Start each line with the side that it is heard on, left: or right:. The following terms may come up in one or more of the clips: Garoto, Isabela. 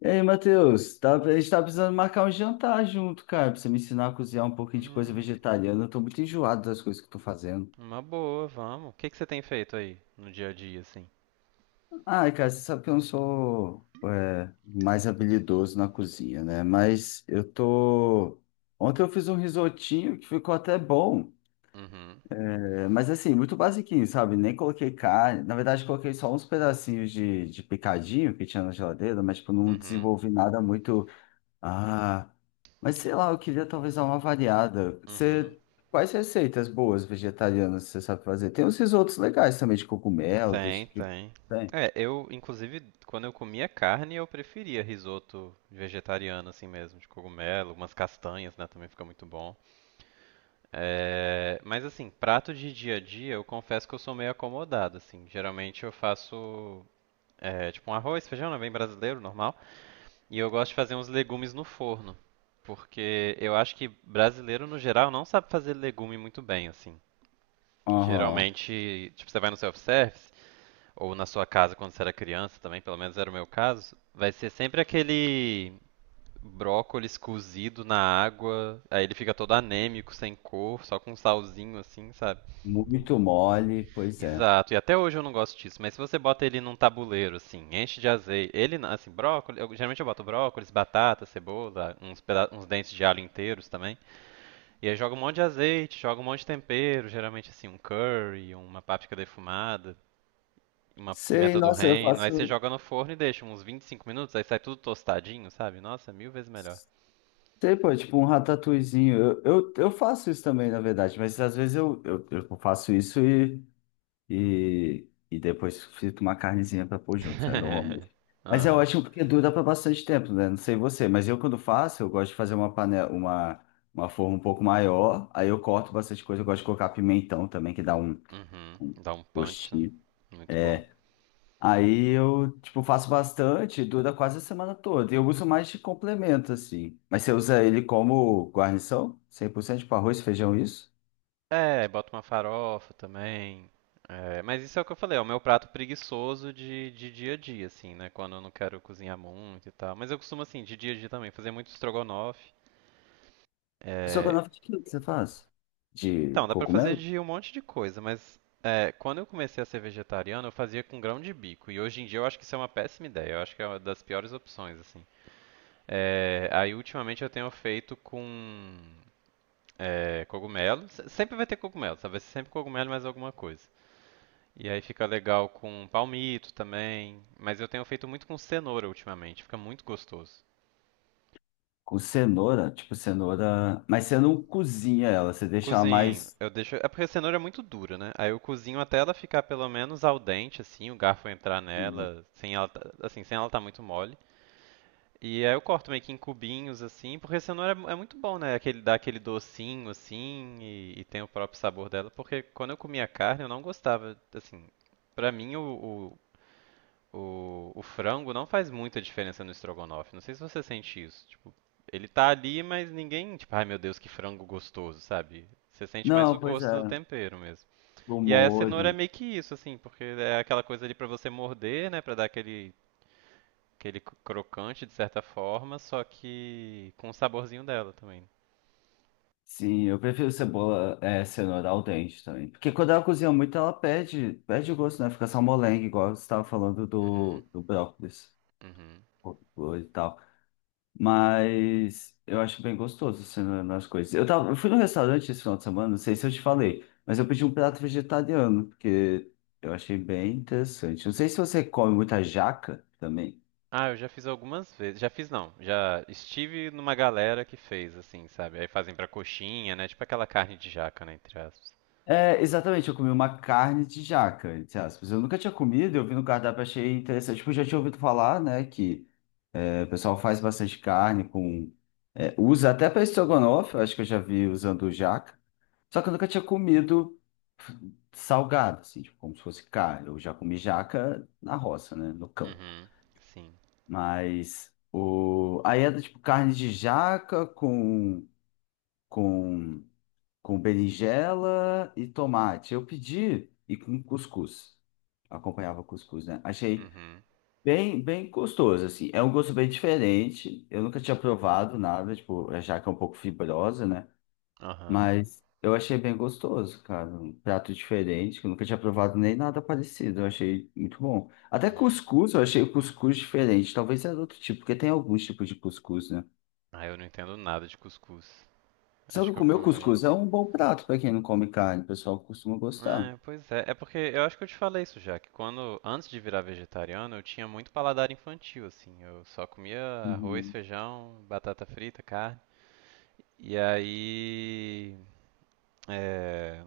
left: E aí, Matheus, tá, a gente tá precisando marcar um jantar junto, cara, pra você me ensinar a cozinhar um pouquinho de coisa
right: Hum,
left: vegetariana. Eu tô muito enjoado das coisas que eu tô fazendo.
right: uma boa, vamos. O que que você tem feito aí no dia a dia, assim?
left: Ai, cara, você sabe que eu não sou mais habilidoso na cozinha, né? Mas eu tô. Ontem eu fiz um risotinho que ficou até bom,
right: Uhum.
left: mas assim, muito basiquinho, sabe? Nem coloquei carne. Na verdade, coloquei só uns pedacinhos de picadinho que tinha na geladeira, mas tipo, não
right: Uhum.
left: desenvolvi nada muito. Ah, mas sei lá, eu queria talvez dar uma variada.
right: Uhum.
left: Você, quais receitas boas vegetarianas você sabe fazer? Tem uns risotos legais também de cogumelo, desse
right: Tem,
left: tipo de...
right: tem.
left: Tem?
right: É, eu, inclusive, quando eu comia carne, eu preferia risoto vegetariano, assim mesmo, de cogumelo, umas castanhas, né, também fica muito bom. É, mas, assim, prato de dia a dia, eu confesso que eu sou meio acomodado, assim. Geralmente eu faço, é, tipo, um arroz, feijão, né, bem brasileiro, normal. E eu gosto de fazer uns legumes no forno, porque eu acho que brasileiro no geral não sabe fazer legume muito bem, assim.
left: Aham,
right: Geralmente, tipo, você vai no self-service ou na sua casa quando você era criança também, pelo menos era o meu caso, vai ser sempre aquele brócolis cozido na água, aí ele fica todo anêmico, sem cor, só com um salzinho assim, sabe?
left: muito mole, pois é.
right: Exato, e até hoje eu não gosto disso, mas se você bota ele num tabuleiro, assim, enche de azeite, ele, na- assim, brócolis, eu, geralmente eu boto brócolis, batata, cebola, uns dentes de alho inteiros também, e aí joga um monte de azeite, joga um monte de tempero, geralmente, assim, um curry, uma páprica defumada, uma
left: Sei,
right: pimenta do
left: nossa, eu
right: reino, aí você
left: faço...
right: joga no forno e deixa uns 25 minutos, aí sai tudo tostadinho, sabe? Nossa, mil vezes melhor.
left: Sei, pô, tipo um ratatouillezinho. Eu faço isso também, na verdade, mas às vezes eu faço isso e... E depois frita uma carnezinha pra pôr junto, né, normalmente. Mas é
right: Aham.
left: ótimo porque dura pra bastante tempo, né? Não sei você, mas eu quando faço, eu gosto de fazer uma panela, uma forma um pouco maior, aí eu corto bastante coisa, eu gosto de colocar pimentão também, que dá
right: Uhum,
left: um
right: dá um punch, né?
left: gostinho.
right: Muito bom.
left: É, aí eu, tipo, faço bastante, dura quase a semana toda. E eu uso mais de complemento, assim. Mas você usa ele como guarnição? 100% para arroz, feijão, isso?
right: É, bota uma farofa também. É, mas isso é o que eu falei, é o meu prato preguiçoso de dia a dia, assim, né? Quando eu não quero cozinhar muito e tal. Mas eu costumo, assim, de dia a dia também, fazer muito estrogonofe.
left: Só que eu
right: É,
left: não fiz o que você faz? De
right: então, dá pra fazer
left: cogumelo?
right: de um monte de coisa, mas é, quando eu comecei a ser vegetariano, eu fazia com grão de bico. E hoje em dia eu acho que isso é uma péssima ideia, eu acho que é uma das piores opções, assim. É, aí, ultimamente, eu tenho feito com cogumelo. Sempre vai ter cogumelo, sabe? Vai ser sempre cogumelo e mais alguma coisa. E aí fica legal com palmito também, mas eu tenho feito muito com cenoura ultimamente, fica muito gostoso.
left: Com cenoura, tipo cenoura. Mas você não cozinha ela, você deixa ela
right: Cozinho,
left: mais.
right: eu deixo. É porque a cenoura é muito dura, né? Aí eu cozinho até ela ficar pelo menos al dente, assim, o garfo entrar nela, sem ela tá muito mole. E aí eu corto meio que em cubinhos, assim, porque a cenoura é muito bom, né? Aquele, dá aquele docinho, assim, e tem o próprio sabor dela. Porque quando eu comia carne, eu não gostava, assim. Pra mim, o o frango não faz muita diferença no estrogonofe. Não sei se você sente isso. Tipo, ele tá ali, mas ninguém, tipo, ai meu Deus, que frango gostoso, sabe? Você sente mais o
left: Não, pois
right: gosto do
left: é,
right: tempero mesmo.
left: no
right: E aí a cenoura é
left: molho.
right: meio que isso, assim, porque é aquela coisa ali pra você morder, né, pra dar aquele crocante de certa forma, só que com o saborzinho dela também.
left: Sim, eu prefiro cebola, é, cenoura al dente também. Porque quando ela cozinha muito, ela perde, perde o gosto, né? Fica só molenga, igual você estava falando
right: Uhum.
left: do brócolis
right: Uhum.
left: e tal. Mas eu acho bem gostoso assim, na- nas coisas. Eu tava, eu fui no restaurante esse final de semana, não sei se eu te falei, mas eu pedi um prato vegetariano, porque eu achei bem interessante. Não sei se você come muita jaca também.
right: Ah, eu já fiz algumas vezes. Já fiz não. Já estive numa galera que fez, assim, sabe? Aí fazem pra coxinha, né? Tipo aquela carne de jaca, né? Entre aspas.
left: É, exatamente, eu comi uma carne de jaca, entre aspas. Eu nunca tinha comido, eu vi no cardápio, achei interessante. Tipo, eu já tinha ouvido falar, né, que o pessoal faz bastante carne com... usa até para estrogonofe, eu acho que eu já vi usando jaca. Só que eu nunca tinha comido salgado, assim, tipo, como se fosse carne. Eu já comi jaca na roça, né? No campo.
right: Uhum. Sim.
left: Mas o... aí era tipo carne de jaca com, com berinjela e tomate. Eu pedi e com cuscuz. Acompanhava cuscuz, né? Achei
right: Uhum.
left: bem gostoso, assim. É um gosto bem diferente. Eu nunca tinha provado nada, tipo, a jaca é um pouco fibrosa, né?
right: Aham.
left: Mas eu achei bem gostoso, cara. Um prato diferente, que eu nunca tinha provado nem nada parecido. Eu achei muito bom. Até
right: Uhum.
left: cuscuz, eu achei o cuscuz diferente. Talvez era outro tipo, porque tem alguns tipos de cuscuz, né?
right: Ah, eu não entendo nada de cuscuz.
left: Só
right: Acho
left: que
right: que eu
left: comer o
right: comi.
left: cuscuz é um bom prato para quem não come carne. O pessoal costuma gostar.
right: É, pois é. É porque eu acho que eu te falei isso já, que quando, antes de virar vegetariano, eu tinha muito paladar infantil, assim. Eu só comia arroz,
left: Uhum.
right: feijão, batata frita, carne. E aí, é,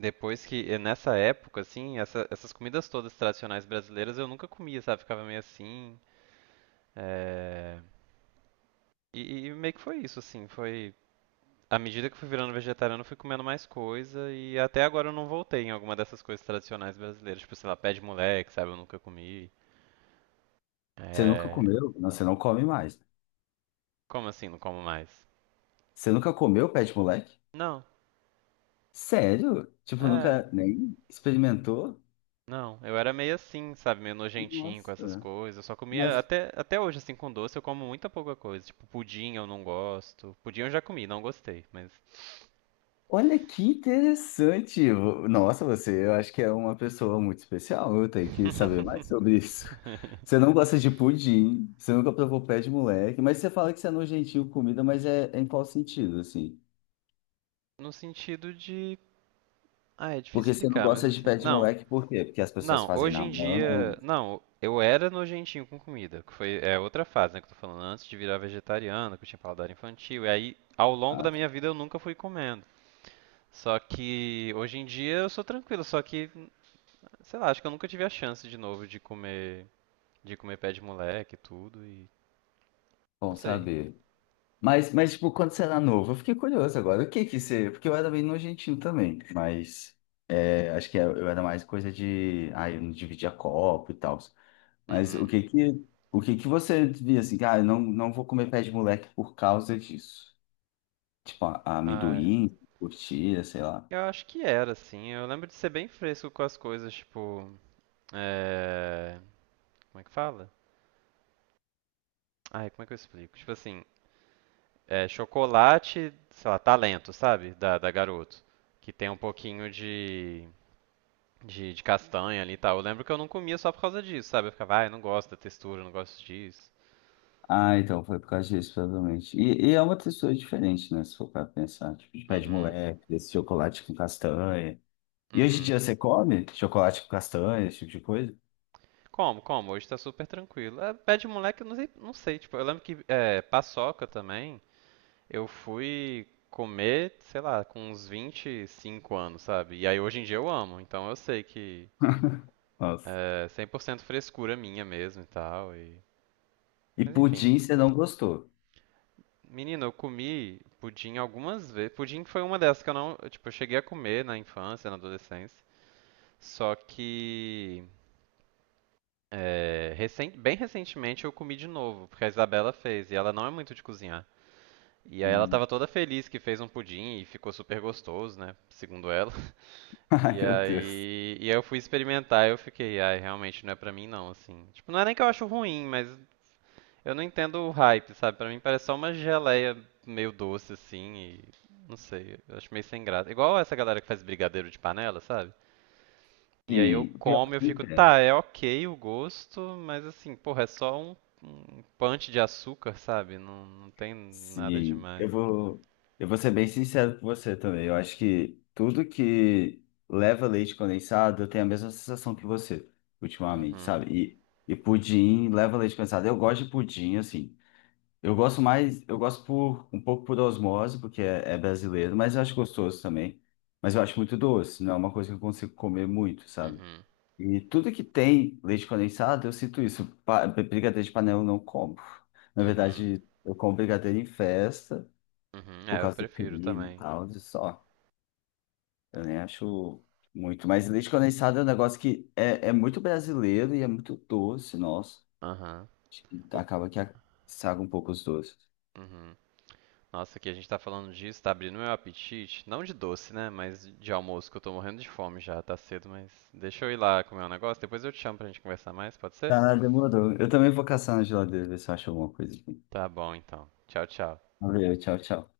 right: depois que, e nessa época, assim, essas comidas todas tradicionais brasileiras eu nunca comia, sabe? Ficava meio assim. É, e meio que foi isso, assim. Foi À medida que eu fui virando vegetariano, eu fui comendo mais coisa e até agora eu não voltei em alguma dessas coisas tradicionais brasileiras. Tipo, sei lá, pé de moleque, sabe? Eu nunca comi.
left: Você nunca
right: É...
left: comeu? Não, você não come mais.
right: Como assim, não como mais?
left: Você nunca comeu pé de moleque?
right: Não,
left: Sério? Tipo,
right: é...
left: nunca nem experimentou?
right: Não, eu era meio assim, sabe? Meio nojentinho com essas
left: Nossa.
right: coisas. Eu só comia,
left: Mas
right: até hoje, assim, com doce, eu como muita pouca coisa. Tipo, pudim eu não gosto. Pudim eu já comi, não gostei, mas...
left: olha que interessante. Vo- Nossa, você, eu acho que é uma pessoa muito especial. Eu tenho que saber mais sobre isso. Você não gosta de pudim, você nunca provou pé de moleque, mas você fala que você é nojentinho com comida, mas é em qual sentido, assim?
right: No sentido de... Ah, é difícil
left: Porque você não
right: explicar, mas
left: gosta de
right: assim...
left: pé de
right: Não,
left: moleque, por quê? Porque as pessoas
right: Não,
left: fazem
right: hoje
left: na
right: em dia.
left: mão.
right: Não, eu era nojentinho com comida, que foi é outra fase, né, que eu tô falando, antes de virar vegetariano, que eu tinha paladar infantil, e aí ao longo
left: Ah,
right: da
left: tá.
right: minha vida eu nunca fui comendo. Só que hoje em dia eu sou tranquilo, só que, sei lá, acho que eu nunca tive a chance de novo de comer pé de moleque e tudo e não
left: Bom
right: sei.
left: saber. Mas, tipo, quando você era novo, eu fiquei curioso agora. O que que você. Porque eu era bem nojentinho também, mas acho que é, eu era mais coisa de. Ah, eu não dividia copo e tal. Mas
right: Uhum.
left: o que que você via assim, cara, ah, não vou comer pé de moleque por causa disso. Tipo, a
right: Ah, é.
left: amendoim, curtira, sei lá.
right: Eu acho que era assim. Eu lembro de ser bem fresco com as coisas, tipo, é... como é que fala? Ai, como é que eu explico? Tipo assim, é chocolate, sei lá, talento, sabe? Da Garoto. Que tem um pouquinho de, de castanha ali e tal. Eu lembro que eu não comia só por causa disso, sabe? Eu ficava, ai, não gosto da textura, não gosto disso.
left: Ah, então foi por causa disso, provavelmente. E é uma textura diferente, né? Se for pra pensar, tipo, de pé de
right: Uhum.
left: moleque, desse chocolate com castanha. E hoje em
right: Uhum.
left: dia você come chocolate com castanha, esse tipo de coisa?
right: Como, como? Hoje tá super tranquilo. É, pé de moleque, eu não sei, não sei. Tipo, eu lembro que é, paçoca também, eu fui comer, sei lá, com uns 25 anos, sabe? E aí hoje em dia eu amo, então eu sei que
left: Nossa.
right: é 100% frescura minha mesmo e tal.
left: E
right: Mas enfim,
left: pudim você não gostou.
right: menina, eu comi pudim algumas vezes. Pudim foi uma dessas que eu não, tipo, eu cheguei a comer na infância, na adolescência. Só que bem recentemente eu comi de novo, porque a Isabela fez e ela não é muito de cozinhar. E aí ela
left: Hum.
right: tava toda feliz que fez um pudim e ficou super gostoso, né, segundo ela.
left: Ai,
right: E
left: meu Deus.
right: aí, e aí eu fui experimentar e eu fiquei, ai, realmente não é pra mim não, assim. Tipo, não é nem que eu acho ruim, mas eu não entendo o hype, sabe? Pra mim parece só uma geleia meio doce assim e não sei, eu acho meio sem graça. Igual essa galera que faz brigadeiro de panela, sabe? E aí eu
left: Sim, pior é
right: como e
left: que
right: eu
left: me
right: fico,
left: entendo.
right: tá, é ok o gosto, mas assim, porra, é só um punch de açúcar, sabe? Não, não tem nada
left: Sim,
right: demais.
left: eu vou ser bem sincero com você também. Eu acho que tudo que leva leite condensado, eu tenho a mesma sensação que você ultimamente,
right: Uhum.
left: sabe? E pudim leva leite condensado. Eu gosto de pudim, assim. Eu gosto mais, eu gosto por um pouco por osmose, porque é brasileiro, mas eu acho gostoso também. Mas eu acho muito doce, não é uma coisa que eu consigo comer muito, sabe?
right: Uhum.
left: E tudo que tem leite condensado, eu sinto isso. Pa- Brigadeiro de panela eu não como. Na
right: Uhum.
left: verdade, eu como brigadeiro em festa,
right: Uhum.
left: por
right: É, eu
left: causa do
right: prefiro
left: creme e
right: também.
left: tal, e só. Eu nem acho muito. Mas leite condensado é um negócio que é muito brasileiro e é muito doce, nossa.
right: Aham.
left: Acho que
right: O-
left: acaba que estraga um pouco os doces.
right: Uhum. Nossa, que a gente tá falando disso, tá abrindo meu apetite. Não de doce, né? Mas de almoço, que eu tô morrendo de fome já, tá cedo, mas deixa eu ir lá comer um negócio, depois eu te chamo pra gente conversar mais, pode ser?
left: Tá, demorou. Eu também vou caçar na geladeira, ver se eu acho alguma coisa aqui.
right: Tá bom então. Tchau, tchau.
left: Valeu, tchau, tchau.